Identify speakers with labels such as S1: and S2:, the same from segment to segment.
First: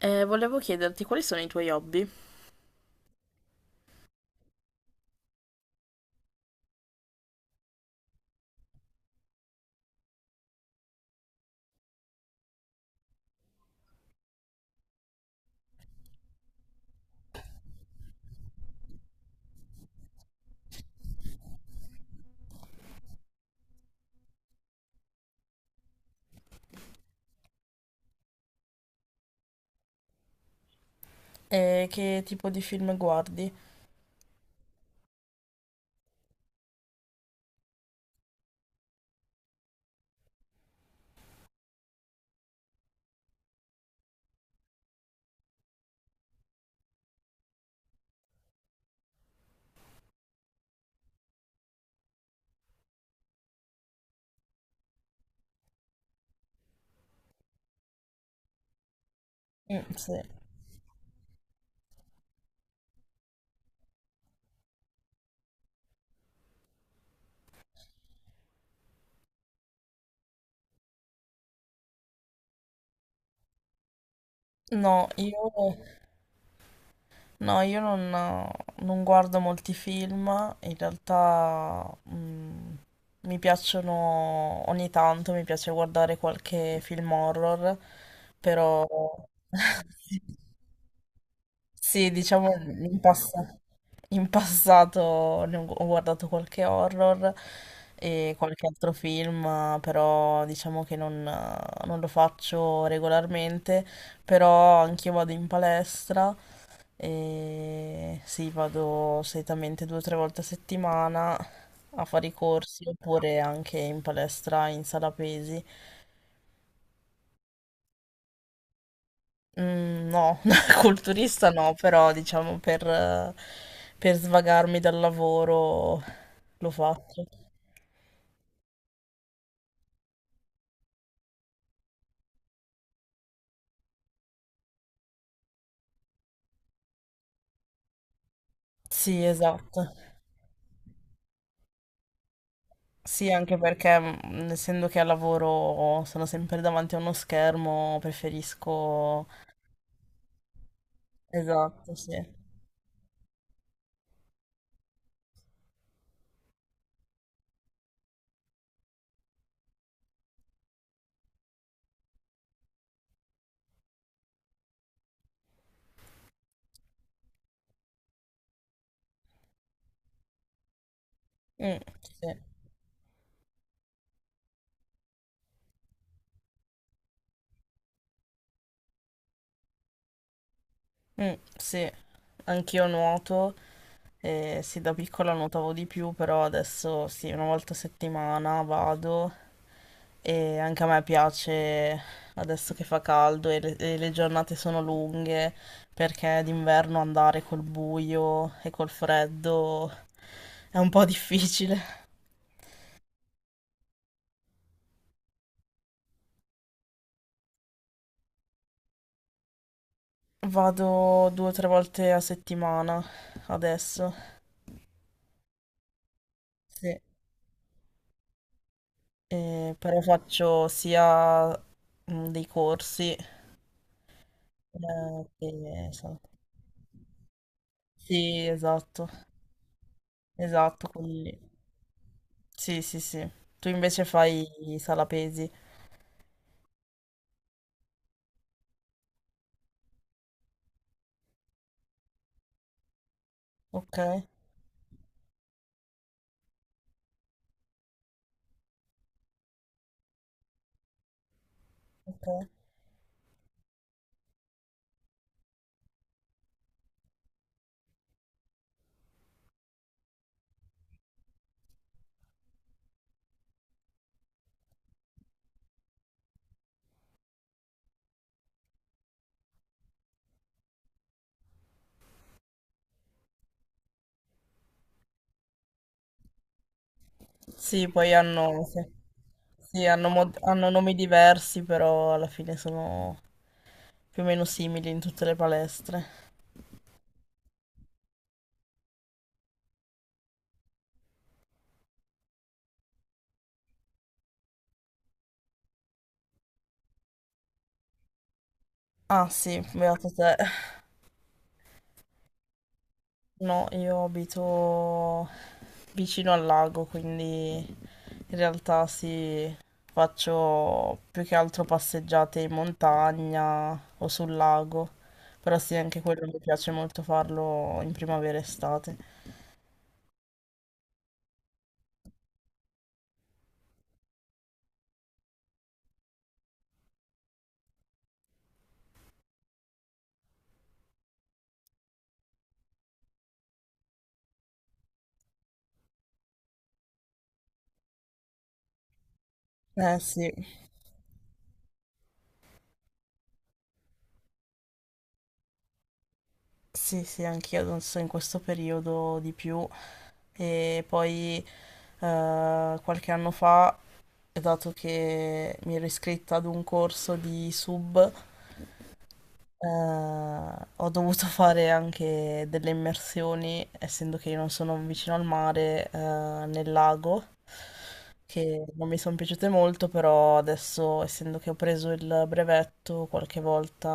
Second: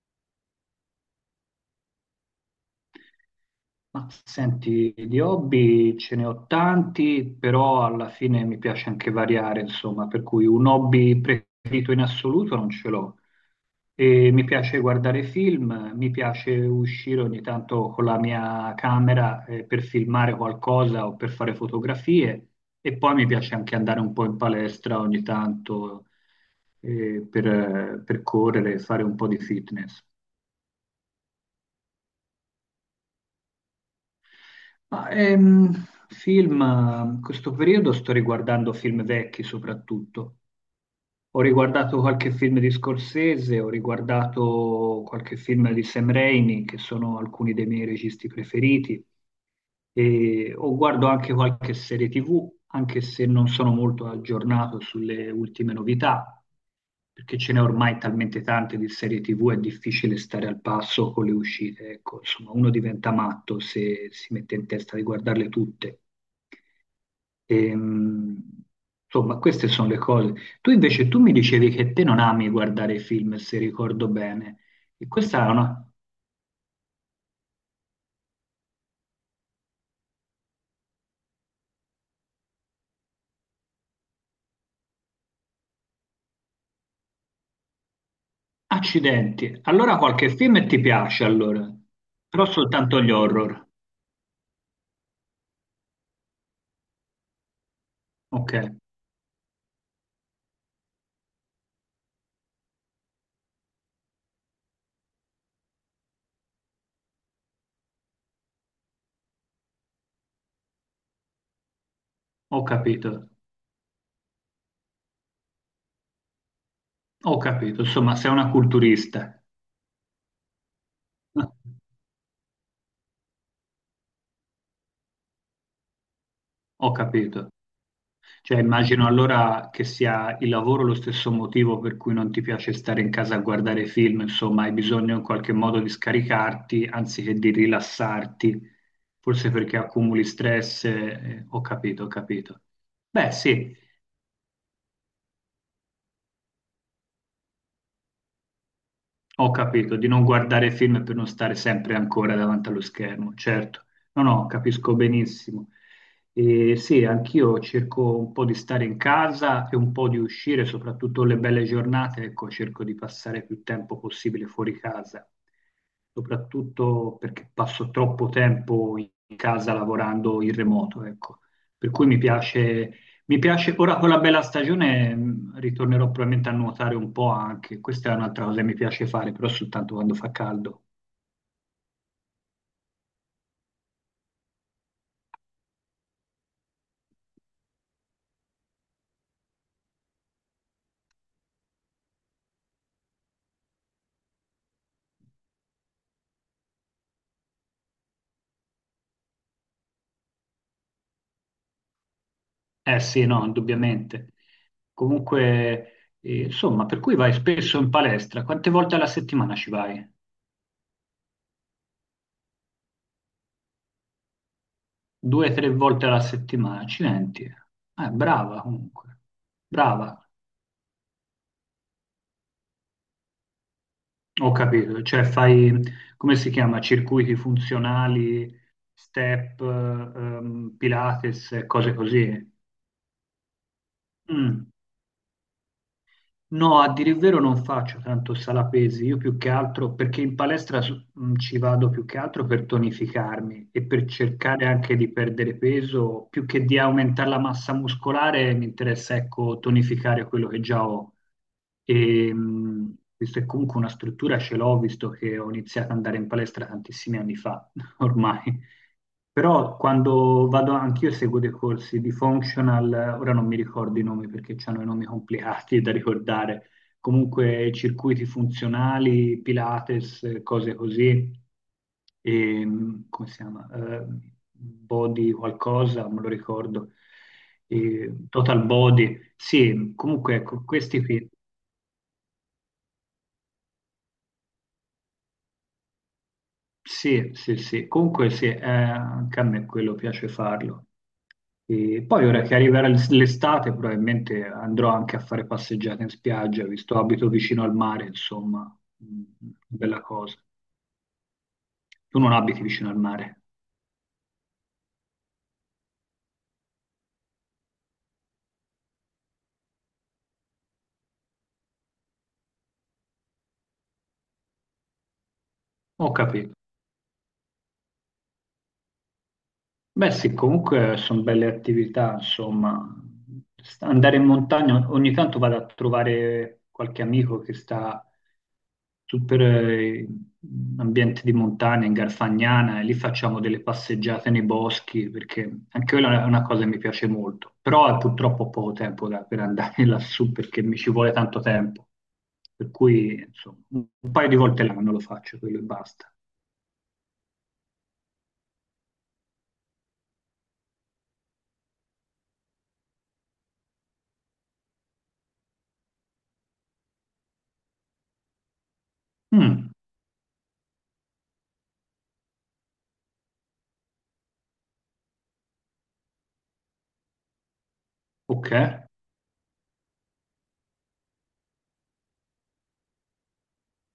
S1: Volevo chiederti quali sono i tuoi hobby?
S2: Ma senti, di hobby ce ne ho tanti, però alla fine mi piace anche variare, insomma, per cui un hobby preferito in assoluto non ce l'ho. E mi piace guardare film, mi piace uscire ogni tanto con la mia camera, per filmare qualcosa o per fare fotografie e poi mi piace anche andare un po' in palestra ogni tanto, per correre e fare un po' di fitness.
S1: E che tipo di film guardi?
S2: Ma, ehm, Questo periodo sto riguardando film vecchi soprattutto. Ho riguardato qualche film di Scorsese, ho riguardato qualche film di Sam Raimi, che sono alcuni dei miei registi preferiti, e o guardo anche qualche serie TV, anche se non sono molto aggiornato sulle ultime novità, perché ce n'è ormai talmente tante di serie TV, è
S1: Mm,
S2: difficile
S1: sì.
S2: stare al passo con le uscite. Ecco, insomma, uno diventa matto se si mette in testa di guardarle tutte. Ehm, insomma, queste sono le cose. Tu invece, tu mi dicevi che te non ami guardare film, se ricordo bene.
S1: No,
S2: E questa è
S1: io,
S2: una...
S1: no, io non guardo molti film, in realtà mi piacciono ogni tanto, mi piace guardare qualche film horror, però
S2: Accidenti. Allora qualche film ti piace, allora.
S1: sì,
S2: Però
S1: diciamo in
S2: soltanto gli
S1: passato.
S2: horror.
S1: In passato ho guardato qualche horror e
S2: Ok,
S1: qualche altro film, però diciamo che non lo faccio regolarmente, però anch'io vado in palestra e sì, vado solitamente due o tre volte a settimana a fare i
S2: ho
S1: corsi
S2: capito.
S1: oppure anche in palestra in sala pesi.
S2: Ho capito. Insomma, sei una culturista.
S1: Mm, no, culturista no, però per svagarmi dal lavoro lo
S2: Ho
S1: faccio.
S2: capito. Cioè, immagino allora che sia il lavoro lo stesso motivo per cui non ti piace stare in casa a guardare film, insomma, hai bisogno in qualche modo di scaricarti anziché di rilassarti,
S1: Sì,
S2: forse perché
S1: esatto.
S2: accumuli stress, ho capito, ho capito.
S1: Sì,
S2: Beh,
S1: anche
S2: sì,
S1: perché essendo che al lavoro sono sempre davanti a uno schermo, preferisco...
S2: ho capito, di non guardare film per non stare sempre
S1: Esatto, sì.
S2: ancora davanti allo schermo, certo. No, no, capisco benissimo. E sì, anch'io cerco un po' di stare in casa e un po' di uscire, soprattutto le belle giornate, ecco, cerco di passare più tempo possibile fuori casa, soprattutto perché passo troppo tempo in casa lavorando in remoto, ecco.
S1: Mm,
S2: Per cui mi
S1: sì.
S2: piace mi piace, ora con la bella stagione ritornerò probabilmente a nuotare un po' anche, questa è un'altra cosa che mi piace fare, però soltanto quando fa caldo.
S1: Mm, sì. Anch'io nuoto, e sì, da piccola nuotavo di più, però adesso sì, una volta a settimana vado e anche a me piace adesso che fa caldo e le giornate sono lunghe, perché d'inverno andare col buio e col freddo è un po' difficile.
S2: Eh sì, no, indubbiamente. Comunque, insomma, per cui vai spesso in palestra, quante volte alla settimana ci vai?
S1: Vado due o tre volte a settimana adesso,
S2: Due, tre volte alla settimana,
S1: sì.
S2: accidenti. Brava comunque,
S1: Però
S2: brava,
S1: faccio sia dei corsi
S2: ho capito, cioè
S1: eh,
S2: fai,
S1: che... so-
S2: come si chiama, circuiti
S1: Sì,
S2: funzionali,
S1: esatto,
S2: step,
S1: esatto, quelli lì.
S2: Pilates, cose così.
S1: Sì, sì, sì. Tu invece fai
S2: Mm.
S1: sala pesi,
S2: No, a dire il vero non faccio tanto sala pesi, io più che altro perché in palestra ci vado più che altro per tonificarmi e
S1: ok?
S2: per cercare anche di perdere peso, più che di aumentare la massa muscolare, mi interessa ecco tonificare quello che già ho.
S1: Ok.
S2: E, visto che comunque una struttura ce l'ho, visto che ho iniziato ad andare in palestra tantissimi anni fa, ormai. Però quando vado, anch'io seguo dei corsi di functional, ora non mi ricordo i nomi perché hanno i nomi complicati da ricordare, comunque circuiti funzionali, Pilates, cose così, e, come si chiama? Body qualcosa, me lo ricordo,
S1: Sì, poi
S2: e
S1: hanno,
S2: total
S1: sì,
S2: body,
S1: sì,
S2: sì,
S1: hanno,
S2: comunque ecco,
S1: hanno nomi
S2: questi qui.
S1: diversi, però alla fine sono più o meno simili in tutte le palestre.
S2: Sì, sì, sì, comunque sì, anche a me quello piace farlo. E poi ora che arriverà l'estate probabilmente andrò anche a fare passeggiate in spiaggia, visto abito vicino al mare, insomma, mm,
S1: Ah sì,
S2: bella
S1: beato te.
S2: cosa. Tu non abiti vicino al mare?
S1: No, io abito vicino al lago, quindi in realtà sì, faccio più che altro passeggiate in montagna o sul lago, però sì, anche
S2: Ho
S1: quello mi
S2: capito.
S1: piace molto farlo in primavera e estate.
S2: Beh sì, comunque sono belle attività, insomma. Andare in montagna, ogni tanto vado a trovare qualche amico che sta super ambiente di montagna, in Garfagnana, e lì facciamo delle passeggiate nei boschi, perché anche quella è una cosa che mi piace molto, però è purtroppo poco tempo per andare
S1: Eh sì,
S2: lassù, perché mi ci vuole tanto tempo, per cui insomma, un paio di volte l'anno lo faccio, quello e basta.
S1: sì, sì, anch'io adesso in questo periodo di più e poi qualche anno fa, dato che mi ero iscritta ad un corso di sub,
S2: Mm,
S1: Eh, ho dovuto fare anche delle immersioni, essendo che io non sono vicino al mare, nel lago,
S2: ok,
S1: che non mi sono piaciute molto, però adesso, essendo che ho preso il brevetto, qualche volta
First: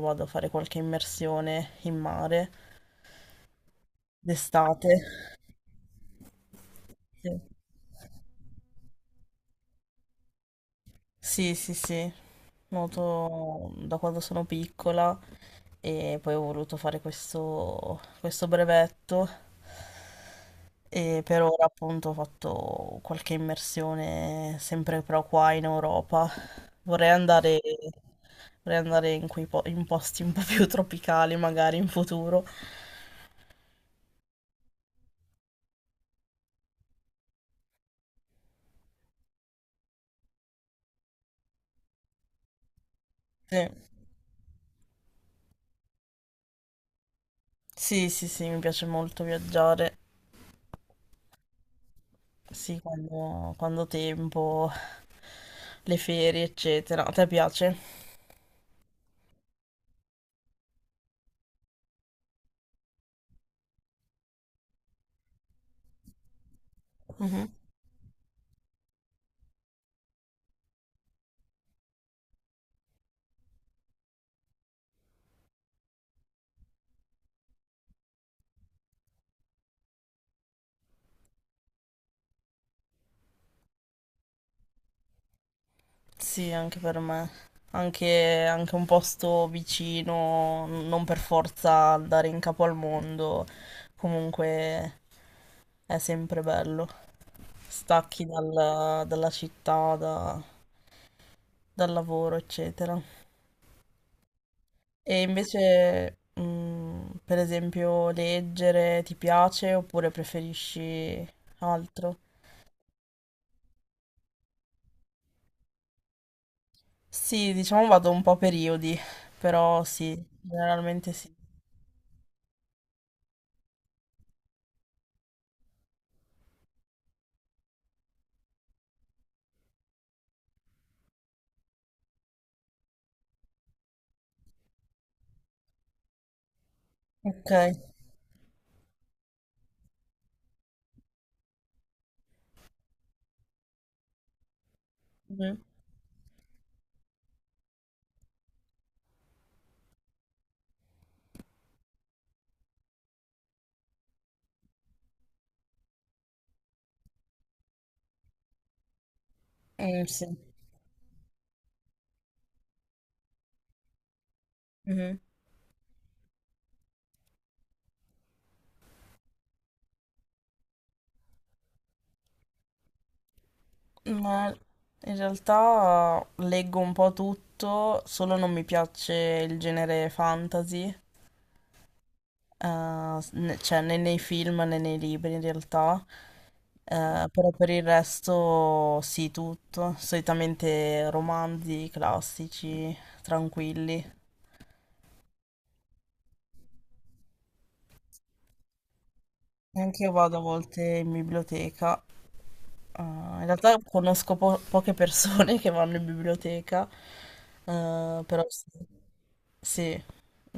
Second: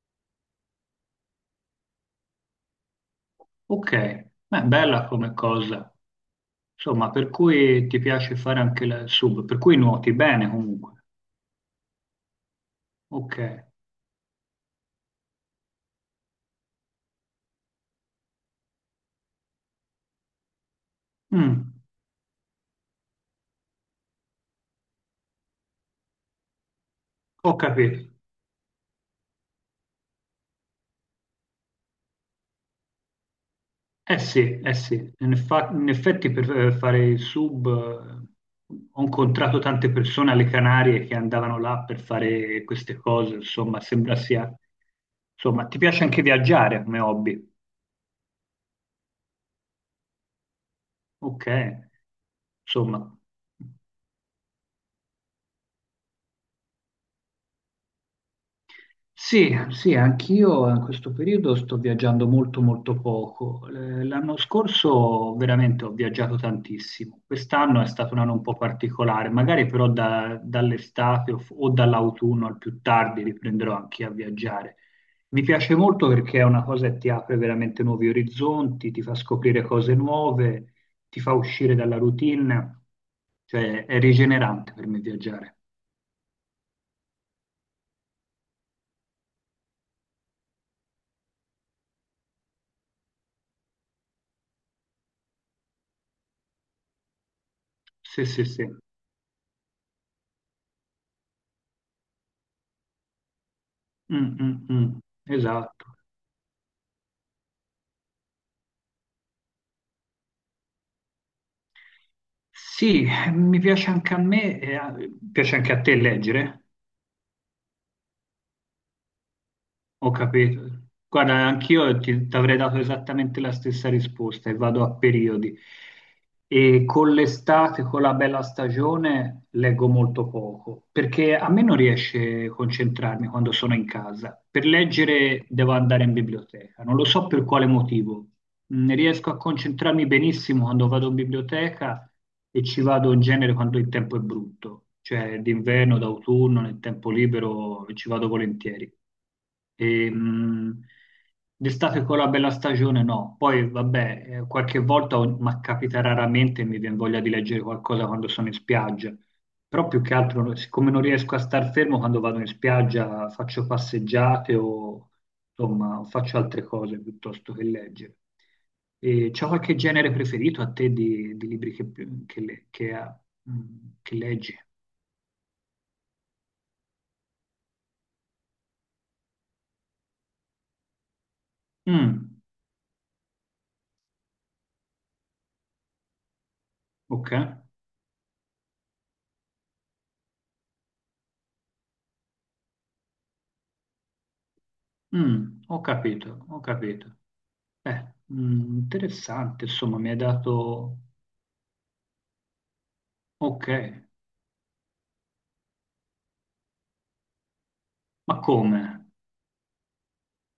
S1: vado a fare qualche immersione in mare
S2: ok, beh,
S1: d'estate.
S2: bella come cosa. Insomma, per
S1: Sì,
S2: cui ti piace fare anche il sub, per cui nuoti bene comunque.
S1: sì, sì, sì.
S2: Ok,
S1: Nuoto da quando sono piccola e poi ho voluto fare questo brevetto. E per ora
S2: mm,
S1: appunto ho fatto qualche immersione sempre però qua in Europa. Vorrei
S2: ho
S1: andare,
S2: capito.
S1: vorrei andare in posti un po' più tropicali magari in futuro.
S2: Sì, eh sì, in, in effetti per fare il sub ho incontrato tante persone alle Canarie che andavano là per fare queste cose,
S1: Sì,
S2: insomma, sembra sia... Insomma, ti piace anche viaggiare come hobby?
S1: sì, sì, sì, mi piace molto viaggiare.
S2: Ok,
S1: Sì,
S2: insomma.
S1: quando ho tempo, le ferie, eccetera. A te piace?
S2: Sì, sì, anch'io in questo periodo sto viaggiando molto poco. L'anno scorso veramente ho viaggiato tantissimo.
S1: Mhm.
S2: Quest'anno è stato un anno un po' particolare, magari però dall'estate o, o dall'autunno al più tardi riprenderò anche a viaggiare. Mi piace molto perché è una cosa che ti apre veramente nuovi orizzonti, ti fa scoprire cose nuove, ti fa uscire dalla routine, cioè è rigenerante per me viaggiare.
S1: Sì, anche per me. Anche, anche un posto vicino, non per forza andare in capo al mondo, comunque è sempre bello. Stacchi
S2: Sì, sì, sì.
S1: dalla città, dal lavoro, eccetera.
S2: Mm, mm, mm.
S1: E
S2: Esatto.
S1: invece, per esempio, leggere ti piace oppure preferisci altro?
S2: Sì, mi piace anche a me, e piace anche a te leggere,
S1: Sì, diciamo vado un po' a periodi, però
S2: ho
S1: sì,
S2: capito.
S1: generalmente sì.
S2: Guarda, anch'io ti, ti avrei dato esattamente la stessa risposta e vado a periodi. E con l'estate, con la bella stagione, leggo molto poco, perché a me non riesce a concentrarmi quando sono in casa. Per leggere devo andare in biblioteca, non lo so per
S1: Ok.
S2: quale motivo. Mm, riesco a concentrarmi benissimo quando vado in biblioteca e ci vado in genere quando il tempo è brutto, cioè
S1: Mhm.
S2: d'inverno, d'autunno, nel tempo libero ci vado volentieri. E, d'estate con la bella stagione no, poi vabbè, qualche volta, ma capita raramente, mi viene voglia di leggere qualcosa quando sono in spiaggia, però più
S1: Mm,
S2: che
S1: sì.
S2: altro, siccome non riesco a star fermo quando vado in spiaggia, faccio passeggiate o insomma faccio altre cose piuttosto che leggere. E c'è qualche genere preferito a te di libri che le- che ha- mm, che
S1: Ma
S2: leggi?
S1: in realtà leggo un po' tutto, solo non mi piace il genere fantasy,
S2: Mm,
S1: cioè né nei film né nei libri in realtà.
S2: ok,
S1: Però per il resto sì, tutto, solitamente romanzi classici, tranquilli.
S2: mm, ho capito, ho capito. Mm, interessante, insomma,
S1: Anche
S2: mi
S1: io
S2: hai
S1: vado a volte
S2: dato...
S1: in biblioteca, in
S2: Ok,
S1: realtà conosco poche persone che vanno in biblioteca,
S2: ma
S1: però sì.
S2: come?
S1: Sì.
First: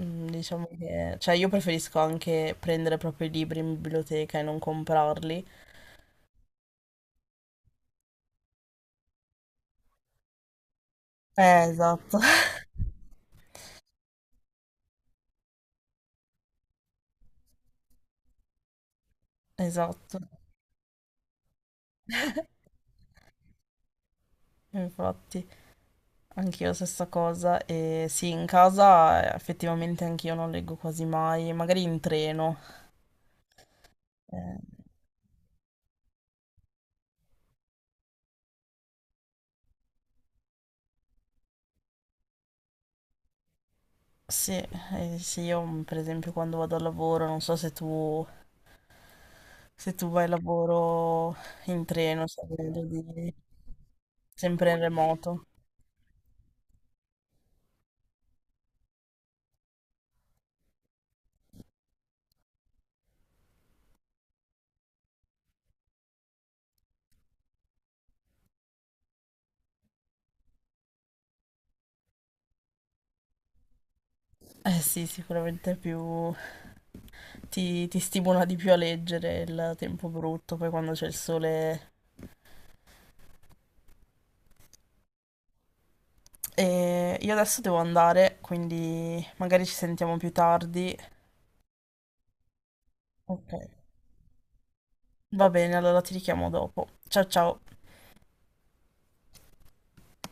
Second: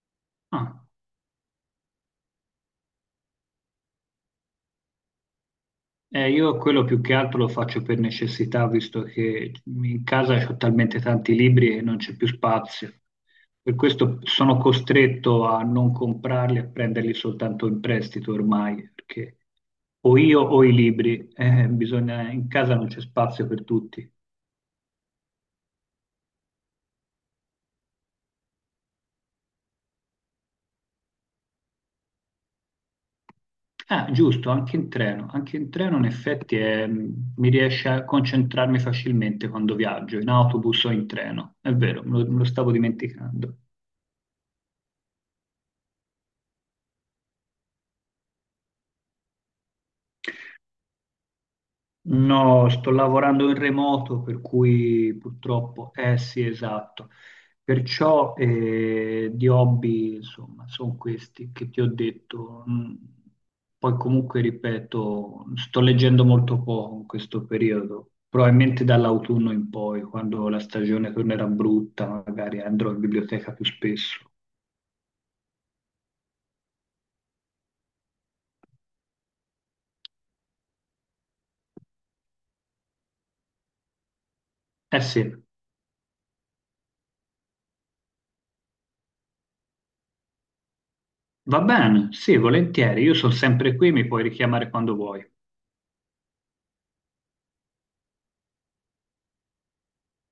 S1: Mm, diciamo
S2: Ah.
S1: che, cioè io preferisco anche prendere proprio i libri in biblioteca e non comprarli.
S2: Io quello più che altro lo faccio per necessità, visto che in casa ho talmente tanti libri che non c'è
S1: Esatto.
S2: più spazio. Per questo sono costretto a non comprarli, a prenderli soltanto in prestito ormai, perché o
S1: Esatto.
S2: io o i libri, in casa non c'è spazio per tutti.
S1: Infatti, anch'io stessa cosa. E sì, in casa effettivamente anch'io non leggo quasi mai, magari in treno.
S2: Ah, giusto,
S1: Eh,
S2: anche in treno. Anche in treno in effetti mi riesce a concentrarmi facilmente quando viaggio, in autobus o in treno. È vero, me lo stavo dimenticando.
S1: sì, sì, io per esempio quando vado al lavoro, non so se tu, se tu vai al lavoro in treno, se
S2: No,
S1: vedo
S2: sto
S1: di-
S2: lavorando in remoto, per
S1: sempre in
S2: cui
S1: remoto.
S2: purtroppo, eh sì, esatto. Perciò di hobby, insomma, sono questi che ti ho detto. Mm, poi comunque, ripeto, sto leggendo molto poco in questo periodo, probabilmente dall'autunno in poi, quando la stagione tornerà brutta, magari andrò in biblioteca più spesso.
S1: Eh sì, sicuramente è più, ti stimola di più a leggere il tempo brutto, poi quando c'è il sole.
S2: Eh sì,
S1: E io adesso devo andare, quindi magari ci sentiamo più tardi.
S2: va bene, sì, volentieri, io sono
S1: Ok.
S2: sempre qui, mi puoi richiamare quando vuoi.
S1: Va bene, allora ti richiamo dopo. Ciao ciao.